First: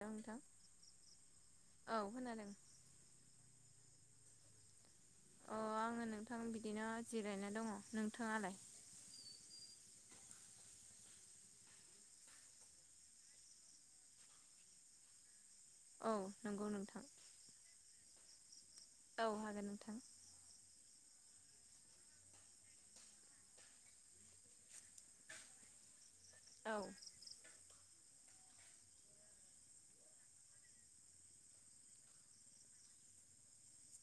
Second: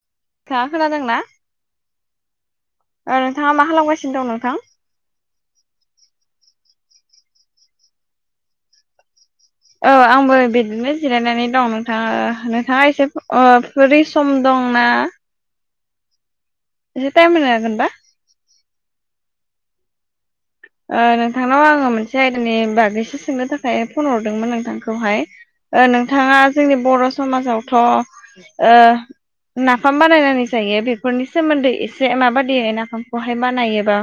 हेल' नोंथां नोंथाङा खोनादोंना औ खोनादों ओ नोंथाङा मा खालामगासिनो गासिनो दं नोंथां अ आङो नोंथां बिदिनो जिरायना दङ नोंथाङालाय औ आंबो बिदिनो जिरायनानै दं नोंथाङा नोंथाङा एसे ओ फिरि सम दं ना औ नंगौ नोंथां एसे टाइम होनो हागोनबा औ हागोन नोंथां ओ नोंथांनाव आङो मोनसे आयदानि बागैसो सोंनो थाखाय फन हरदोंमोन नोंथांखौहाय ओ नोंथाङा जोंनि औ बर' समाजावथ' ओ नाफाम बानायनानै जायो बेफोरनि सोमोन्दै एसे माबादि नाफामखौहाय बानायोबा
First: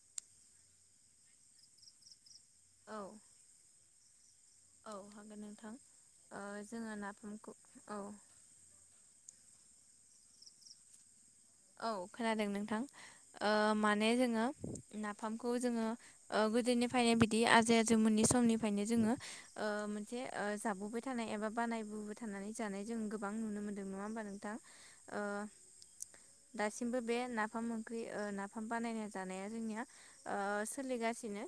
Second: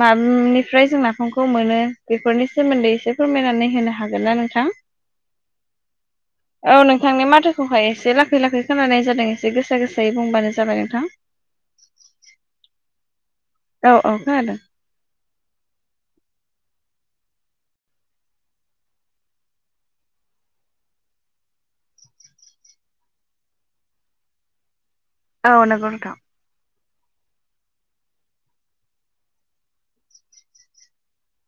माबानिफ्राय जों नाफामखौ मोनो बेफोरनि सोमोन्दै औ एसे फोरमायनानै होनो हागोन ना नोंथां औ हागोन नोंथां ओ औ जोङो नोंथांनि नाफामखौ माथोखौहाय औ एसे लाखै लाखै खोनानाय जादों एसे गोसा गोसायै बुंबानो जाबाय नोंथां औ खोनादों ओ नोंथां औ माने औ जोङो खोनादों नाफामखौ जोङो गोदोनिफ्रायनो बिदि आजै आजौ मोनै समनिफ्रायनो जोङो मोनसे ओ जाबोबाय थानाय एबा बानायबोबाय थानाय जानाय जों गोबां नुनो मोनदों नङा होमबा नोंथां ओ औ नंगौ नोंथां दासिमबो बे नाफाम ओंख्रि ओ नाफाम बानायना जानाया जोंनिया ओ सोलिगासिनो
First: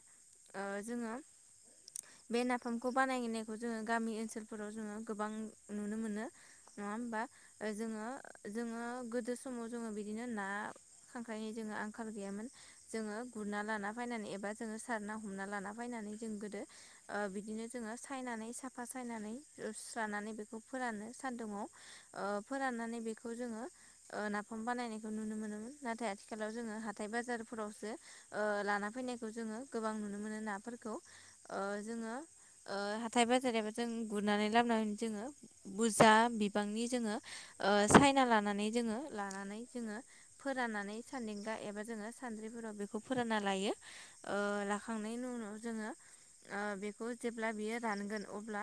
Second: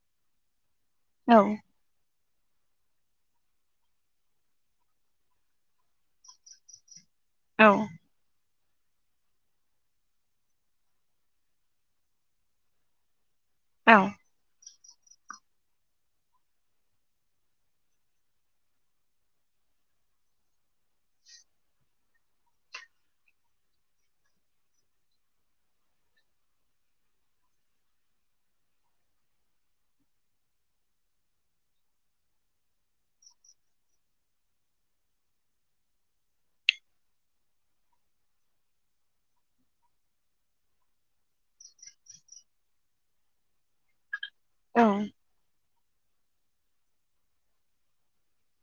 जोङो औ बे नाफामखौ बानायनायखौ जोङो गामि ओनसोलफोराव जोङो गोबां नुनो मोनो नङा होमबा औ जोङो जोङो गोदो समाव जोङो बिदिनो ना खांख्रायनि जोङो आंखाल गैयामोन जोङो गुरना लाना औ फैनानै एबा जोङो सारना हमना लाना फैनानै जों गोदो ओ बिदिनो जोङो सायनानै साफा सायनानै नानै बेखौ सान्दुुङाव फोराननानै बेखौ जोङो ओ नाफाम बानायनायखौ नुनो मोनोमोन नाथाय आथिखालाव जोङो हाथाय बाजारफोरावसो ओ लाना फैनायखौ जों गोबां नुनो मोनो नाफोरखौ ओ जोङो ओ हाथाय बाजार बा जों गुरनानै लाबोनानै जोङो बुरजा बिबांनि जोङो ओ साइना लानानै जोङो लानानै जोङो फोराननानै सानदेंगा एबा जोङो सानद्रिफोराव बेखौ फोरानना लायो ओ लाखांनायनि उनाव जोङो बेखौ जेब्ला बियो रानगोन अब्ला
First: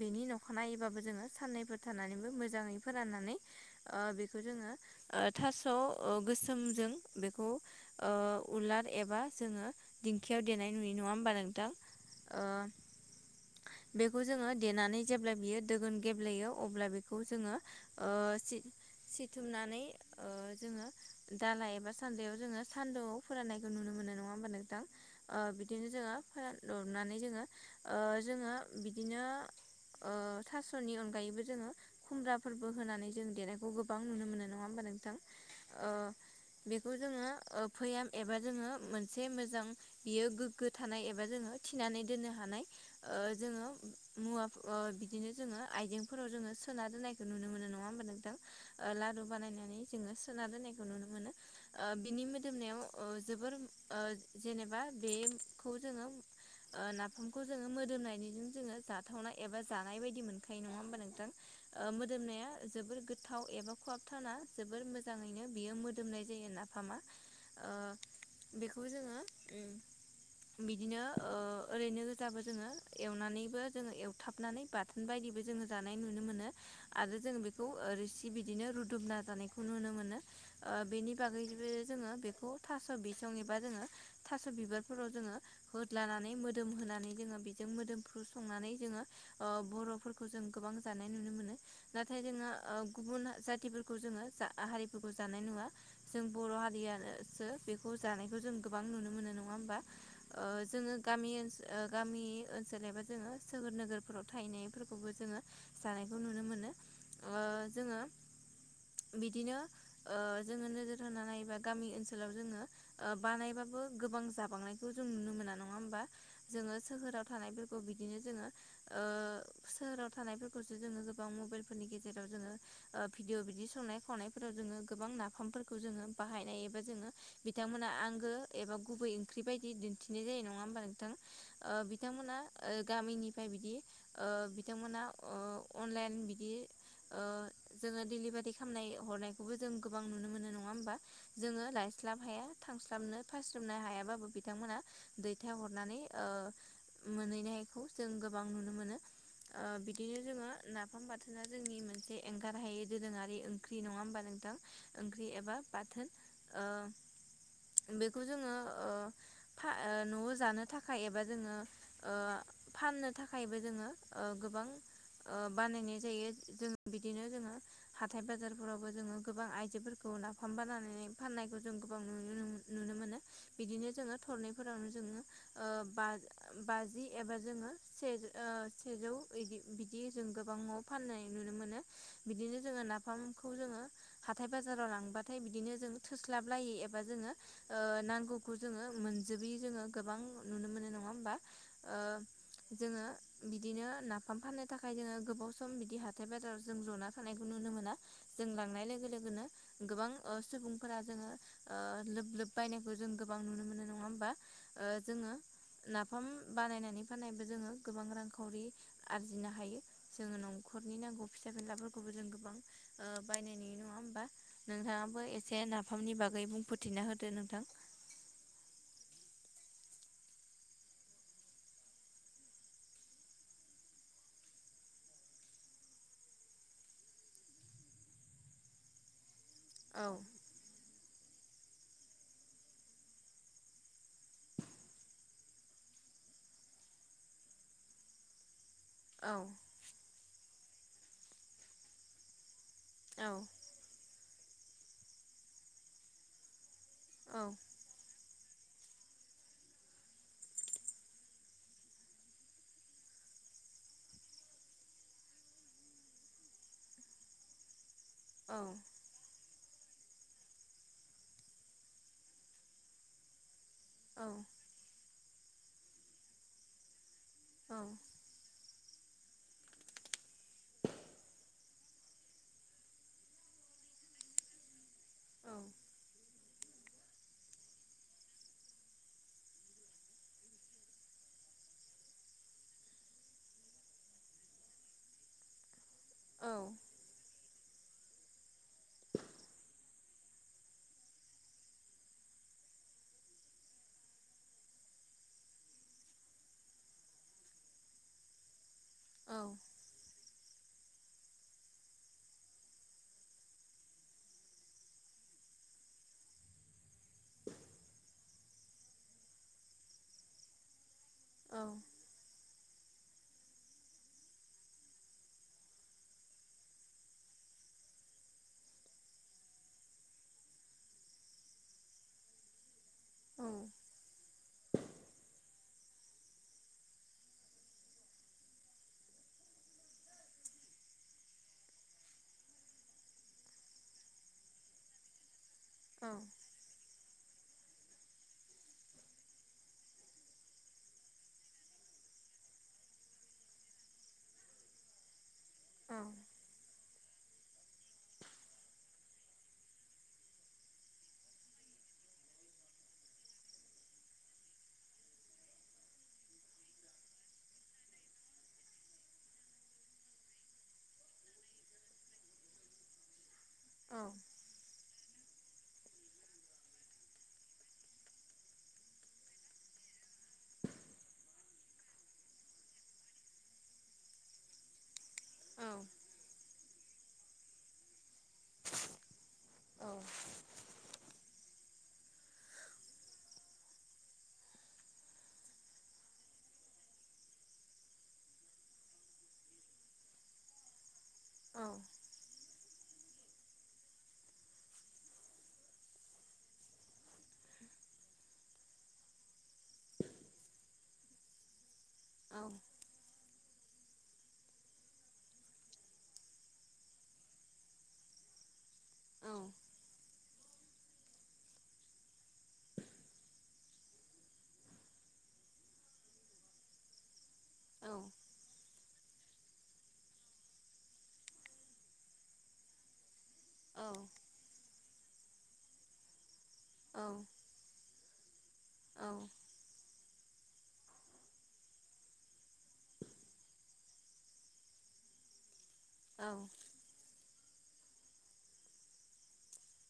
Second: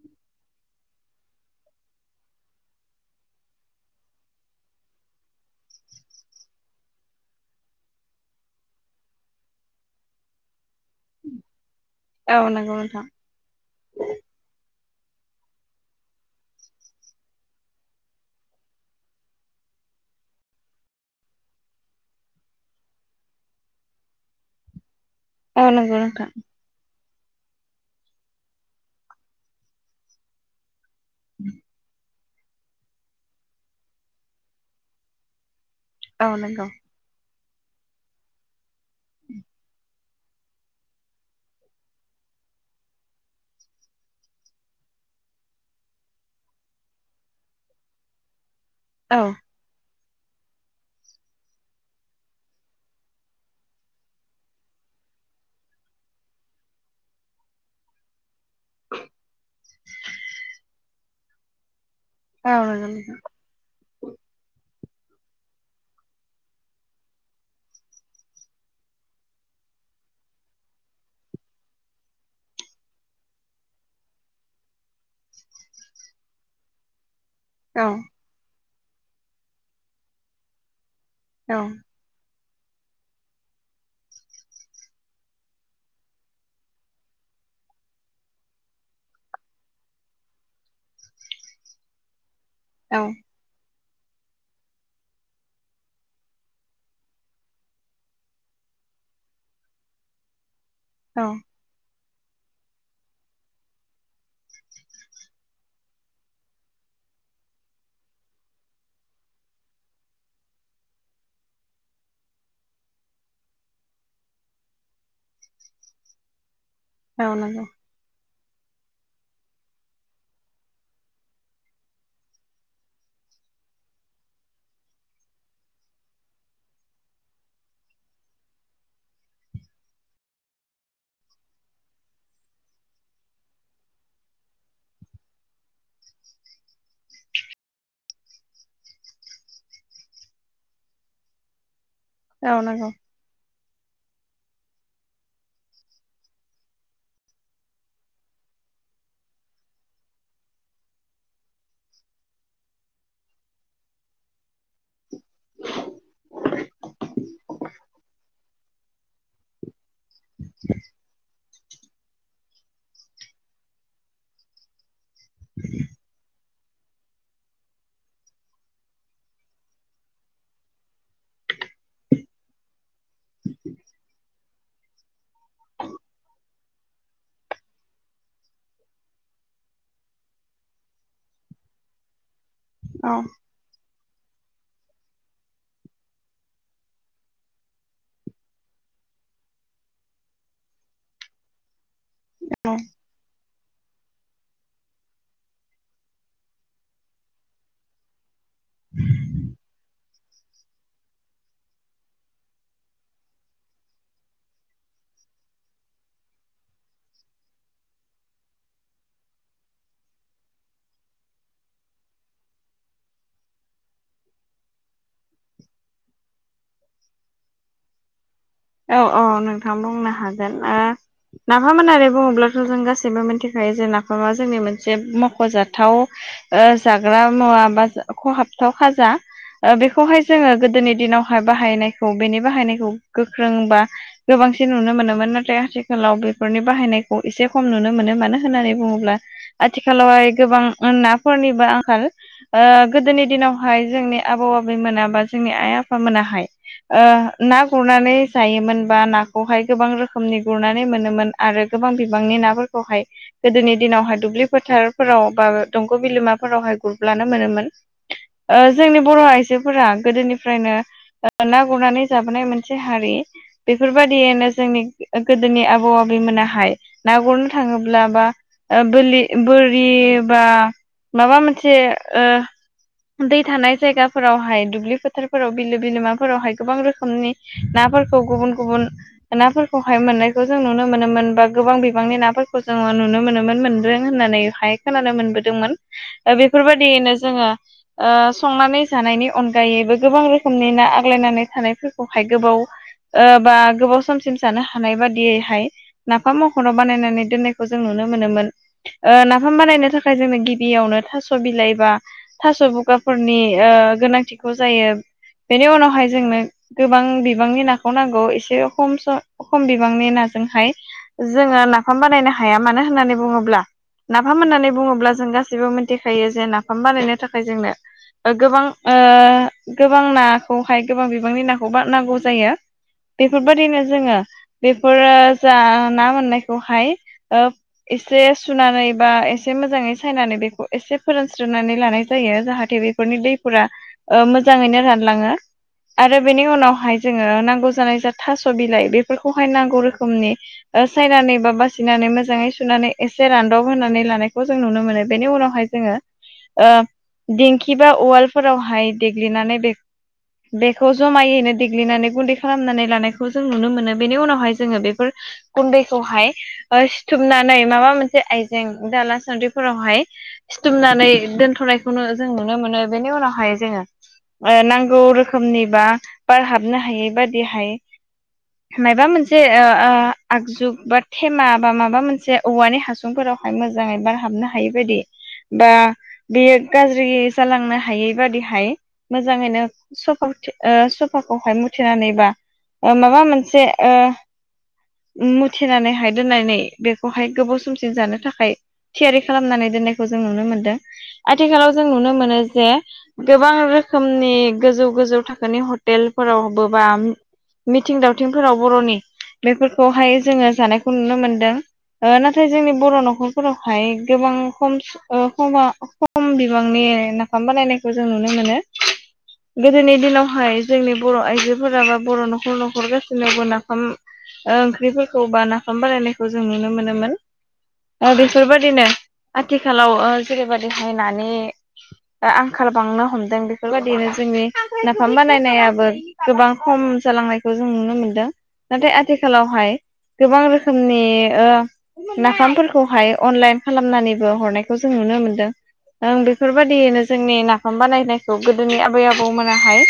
बेनि नखानायबाबो जोङो साननैफोर थानानैबो मोजाङै फोराननानै ओ बेखौ जोङो ओ थास' ओ गोसोमजों बेखौ ओ उलार एबा जोङो दिंखियाव देनाय नुयो नङा होमबा नों थां औ नंगौ नोंथां ओ‌ बेखौ जोङो देनानै जेब्ला बियो दोगोन गेब्लेयो अब्ला बेखौ जोङो ओ सि- सि सिथुमनानै ओ जोङो दाला एबा सानदायाव जोङो सान्दुङाव फोराननायखौ नुनो मोनो नङा ओमबा नोंथां ओ औ बिदिनो नंगौ जोङो नोंथां फोरान दबनानै जों ओ जोङो बिदिनो ओ थास'नि अनगायैबो जोङो खुमब्राफोरबो होनानै जों देनायखौ गोबां नुनो मोनो नङा ओमबा नोंथां ओ औ नंगौ बेखौ जोङो ओ भैयाम एबा जोङो मोनसे मोजां बियो गोग्गो थानाय एबा जोङो थिनानै दोननो हा नाय जोङो मुवा बिदिनो जोङो आइजेंफोराव जोङो सोना दोननायखौ नुनो मोनो नङा ओमबा नोंथां औ लारु बानायनानै जोङो सोना दोननायखौ नुनो मोनो ओ बिनि मोदोमनायाव ओ जोबोर ओ जेनेबा बेखौ जोङो ओ नाफामखौ जोङो मोदोमनायजों जोङो जाथावनाय एबा जानाय बायदि मोनखायो नङा ओमबा नोंथां ओ मोदोमनाया औ नंगौ जोबोर नोंथां गोथाव खुवाब थावना जोबोर मोजाङैनो बियो मोदोमनाय जायो नाफामा ओ बेखौ जोङो उम बिदिनो ओ ओरैनो गोजाबो जोङो एवनानैबो जोङो एवथाबनानै बाथोन बाय दिबो जोङो जानाय नुनो मोनो आरो जों बेखौ औ रिसि बिदिनो रुदुमना जानायखौ नुनो मोनो ओ बेनि बिनि औ बागैबो जोङो बेखौ थास' बिसं एबा जोङो थास' बिबारफोराव जोङो होदलानानै मोदोम होनानै जोङो बिजों मोदोमफ्रु संनानै जोङो ओ बर'फोरखौ जों गोबां जानाय नुनो मोनो नाथाय जोङो ओ औ गुबुन जाति फोरखौ जोङो जा हारिफोरखौ जानाय नुवा जों बर' हारियासो बेखौ जानायखौ जों गोबां नुनो मोनो नङा ओमबा ओ जोङो गामि औ ओ गामि ओनसोल एबा जोङो सोहोर नोगोरफोराव थाहैनायफोरखौबो जोङो जानायखौ नुनो मोनो ओ जोङो बिदिनो ओ जोङो नोजोर होनानै नायोबा गामि ओनसोलाव जोङो ओ बानायबा बो गोबां जाबांनायखौ जों नुनो मोना नङा ओमबा जोङो सोहोराव औ नंगौ थानायफोरखौ बिदिनो जोङो ओ सोहोराव थानायफोरखौसो जोङो गोबां मबेलफोरनि गेजेराव जोङो ओ भिदिअ बिदि संनाय खावनायफोराव जोङो गोबां नाफामफोरखौ जोङो बाहायनाय एबा जोङो बि थांमोना आंगो एबा गुबै ओंख्रि बायदि दिन्थिनाय जायो नङा ओमबा नोंथां ओ बिथांमोना गामिनिफ्राय बिदि ओ बिथांमोना अनलाइन बिदि ओ जोङो डिलिभारि खामनाय हरनायखौबो जों गोबां नुनो मोनो नङा ओमबा जोङो ला स्लाब हाया औ नंगौ थांस्लाबनो फायस्लाबनो हायाबाबो बिथांमोना दैथाय हरनानै ओ मोनहैनायखौ जों गोबां नुनो मोनो। ओ बिदिनो जोङो नाफाम बाथोना जोंनि मोनसे एंगारहै दोरोङारि ओंख्रि नङा ओमबा नोंथां ओंख्रि एबा बाथोन ओ बेखौ जोङो ओ फा ओ न'वाव जानो थाखाय एबा जोङो ओ फाननो थाखायबो जोङो ओ गोबां ओ बानायनाय जायो जों बिदिनो जोङो हाथाय बाजारफोरावबो जोङो गोबां आइजोफोरखौ नाफाम बानानै फाननायखौ जों नुनो मोनो बिदिनो जोङो थरनैफोरावनो जोङो ओ बा बा बाजि एबा जोङो से सेजौ इदि बिदि जों गोबाङाव फाननाय नुनो मो नो बिदिनो जोङो औ नाफामखौ जोङो हाथाय बाजाराव लांबाथाय बिदिनो जों थोस्लाबलायि एबा जोङो ओ नांगौखौ जोङो मोन जोबि जोङो गोबां नुनो मोनो नङा ओमबा ओ औ जोङो बिदिनो नाफाम फाननो थाखाय जोङो गोबाव सम बिदि हाथाय बाजाराव जों जना थानायखौ नुनो मोना जों लांनाय लोगो लोगोनो गोबां ओ सुबुंफोरा जोङो ओ लोब लोब बायनायखौ जों गोबां नुनो मोनो नङा ओमबा ओ जोङो नाफाम बानायनानै फाननायबो जोङो गोबां रांखावरि आरजिनो हायो जोङो न' खरनि नांगौ फिसा फिलाफोरखौबो जों गोबां बायनायनि नङा ओमबा नोंथाङा बो एसे नाफामनि बागै बुंफोरथिना होदो नोंथां औ औ नोंथां बुंनो हागोन ओ नाफाम होननानै बुङोब्लाथ' जों गासैबो मोनथिखा जा जोंनि मोनसे मख'जाथाव ओ जाग्रा मुवा बा खहाब खाजा औ बेखौहाय जोङो गोदोनि दिनावहाय बाहायनायखौ बेनि बाहायनायखौ गो फोरोंबा गोबांसिन नुनो मोनोमोन नाथाय आथिखालाव बेफोरनि बाहायनायखौ एसे खम नुनो मोनो मानो होननानै बुङोब्ला आथिखालावहाय गोबां नाफोरनिबो आंखाल ओ गोदोनि दिनावहाय जोंनि आबौ आबैमोना बा जोंनि आइ आफामोनाहाय ओ ना गुरनानै जायोमोन बा नाखौहाय गोबां रोखोमनि गुरनानै मोनोमोन आरो गोबां बिबांनि नाफोरखौहाय गोदोनि दिनावहाय दुब्लि फोथारफोराव बा दंग' बिलोमाफोरावहाय गुरब्लानो मोनोमोन। ओ जोंनि बर'आइजो आइजोफोरा गोदोनिफ्रायनो ना गुरनानै जाबोनाय मोनसे हारि बेफोरबायदियैनो जोंनि गोदोनि आबौ आबैमोनाहाय ना गुरनो थाङोब्ला बा बो बोरि बा माबा मोनसे ओ दै थानाय जायगाफोरावहाय दुब्लि फोथारफोराव बिलो बिलोमाफोरावहाय गोबां रोखोमनि नाफोरखौ खौ गुबुन गुबुन नाफोरखौहाय मोननायखौ जों नुनो मोनोमोन बा गोबां बिबांनि नाफोरखौ जोङो नु नुनो मोनोमोन मोनदों होननानैहाय खोनानो मोनबोदोंमोन बेफोरबायदियैनो जोङो ओ संनानै जानायनि अनगायैबो गोबां रोखोमनि ना आग्लायनानै थानायफोरखौहाय गोबाव ओ बा गोबाव समसिम जानो हानाय बादियैहाय नाफाम मखौनो बानायनानै दोननायखौ जों नुनो मोनोमोन। ओ नाफाम बानायनो थाखाय जोंनो गि बियावनो थास' बिलाइ बा थास' बुगाफोरनि ओ गोनांथिखौ जायो। बेनि उनावहाय जोंनो गोबां बिबांनि ना खौ नांगौ एसे खम बिबांनि नाजोंहाय जोङो नाफाम बानायनो हाया मानो होननानै बुङोब्ला नाफाम होननानै बुङोब्ला जों गासिबो मिथिखायो जे नाफाम बानायनो थाखाय जोंनो गोबां ओ गोबां नाखौहाय गोबां बिबांनि नाखौ बा नांगौ जायो। बेफोरबायदिनो जोङो बेफोरो जा ना मोननायखौहाय ओ एसे सुनानै बा एसे मोजाङै सायनानै बेखौ एसे फोरानस्रोनानै लानाय जायो जाहाथे बेफोरनि दैफोरा मोजां यैनो रानलाङो आरो बेनि उनावहाय जोङो नांगौ जानाय जा थास' बिलाइ बेफोरखौहाय नांगौ रोखोमनि सायनानै बा बासिनानै मोजाङै सुनानै एसे रानदब होनानै लानायखौ जों नुनो मोनो बेनि उनावहाय जोङो दिंखि बा उवालफोरावहाय देग्लिनानै बे बेखौ जमायैनो देग्लिनानै गुन्दै खालामनानै लानायखौ जों नुनो मोनो बेनि उनावहाय जोङो बेफोर गुन्दैखौहाय सिथुमनानै माबा मोनसे आइजें दाला सानद्रिफोरावहाय सिथुमनानै दोनथ'नायखौनो जों नुनो मोनो बेनि उनावहाय जोङो नांगौ रोखोमनि बा बार हाबनो हायै बा यदिहाय माबा मोनसे ओ आगजु बा थेमा बा माबा मोनसे औवानि हासुंफोराव हाय मोजाङै बार हाबनो हायै बायदि बा बेयो गाज्रि जालांनो हायै बादिहाय मोजाङैनो सफा सफाखौहाय मु थेनानै बा माबा मोनसे ओ मुथिनानैहाय दोननानै बेखौहाय गोबाव समसिम जानो थाखाय थियारि खालामनानै दोननायखौ जों नुनो मोनदों। आथिखालाव जों नुनो मोनो जे गोबां रोखोमनि गोजौ गोजौ थाखोनि हटेलफोरावबो बा मिथिं दावथिंफोराव बर'नि बेफोरखौहाय जोङो जानायखौ नुनो मोनदों। नाथाय जोंनि बर' न'खर फोरावहाय गोबां खम बिबांनि नाफाम बानायनायखौ जों नुनो मोनो। मोनो गोदोनि दिनावहाय जोंनि बर' आइजोफोरा बा बर' न'खर न'खर गासिनियावबो नाफाम ओंख्रिफोरखौ बा नाफाम बानायायनायखौ जों नुनो मोनोमोन। औ बेफोरबायदिनो आथिखालाव जेरै बायदिहाय नानि दा आंखाल बांनो हमदों। बेफोरबायदिनो औ जोंनि नाफाम बानायनायाबो गोबां खम जालांनायखौ जों नुनो मोनदों। नाथाय आथिखालावहाय गोबां रोखोमनि ओ नाफामफोरखौहाय अनलाइन खालामनानैबो हरनायखौ जों नुनो मोनदों। ओं बेफोरबायदिनो जोंनि ना बानायनाखौ गोदोनि आबै आबौ मोनाहाय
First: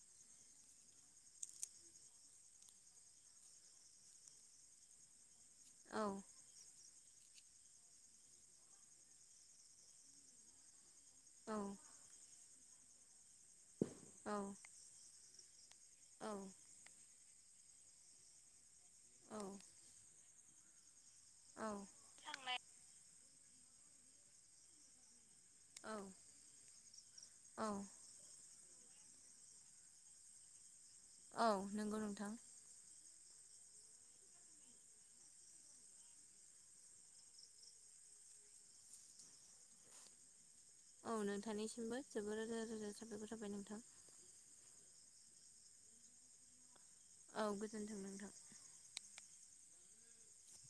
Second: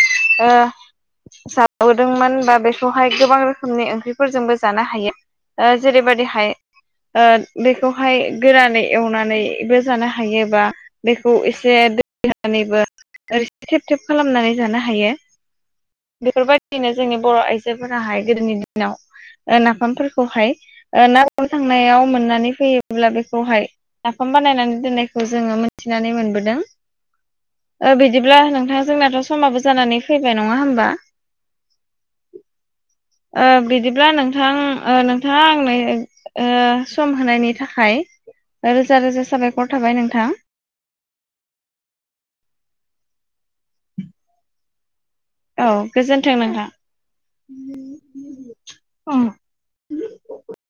जाब बोदोंमोन बा बेखौहाय गोबां रोखोमनि ओंख्रिफोरजोंबो जानो हायो। जेरैबायदिहाय बेखौहाय गोरानै एवनानैबो जानो हायोबा। बेखौ एसे दै होनानैबो ओरैसे थेब थेब खालामनानै जानो हायो। बेफोरबाय जोंनि बर' आइजोफोराहाय गोदोनि दिनाव नाफामफोरखौहाय ना गुरनो थांनायाव मोननानै फैयोब्ला बेखौहाय नाफाम बानायनानै दोननाय खौ जोङो मिथिनानै मोनबोदों। बिदिब्ला नोंथा जोंनाथ' समाबो जानानै फैबाय नङा होमबा? औ नंगौ नोंथां बिदिब्ला नोंथां नोंथाङा आंनो सम होनायनि थाखाय रोजा रोजा साबायखर थाबाय नोंथां। औ नोंथांनिसिमबो जोबोर रोजा रोजा साबायखर थाबाय नोंथां। औ गोजोन्थों नोंथां। औ गोजोन्थों नोंथां। बे [inaudible]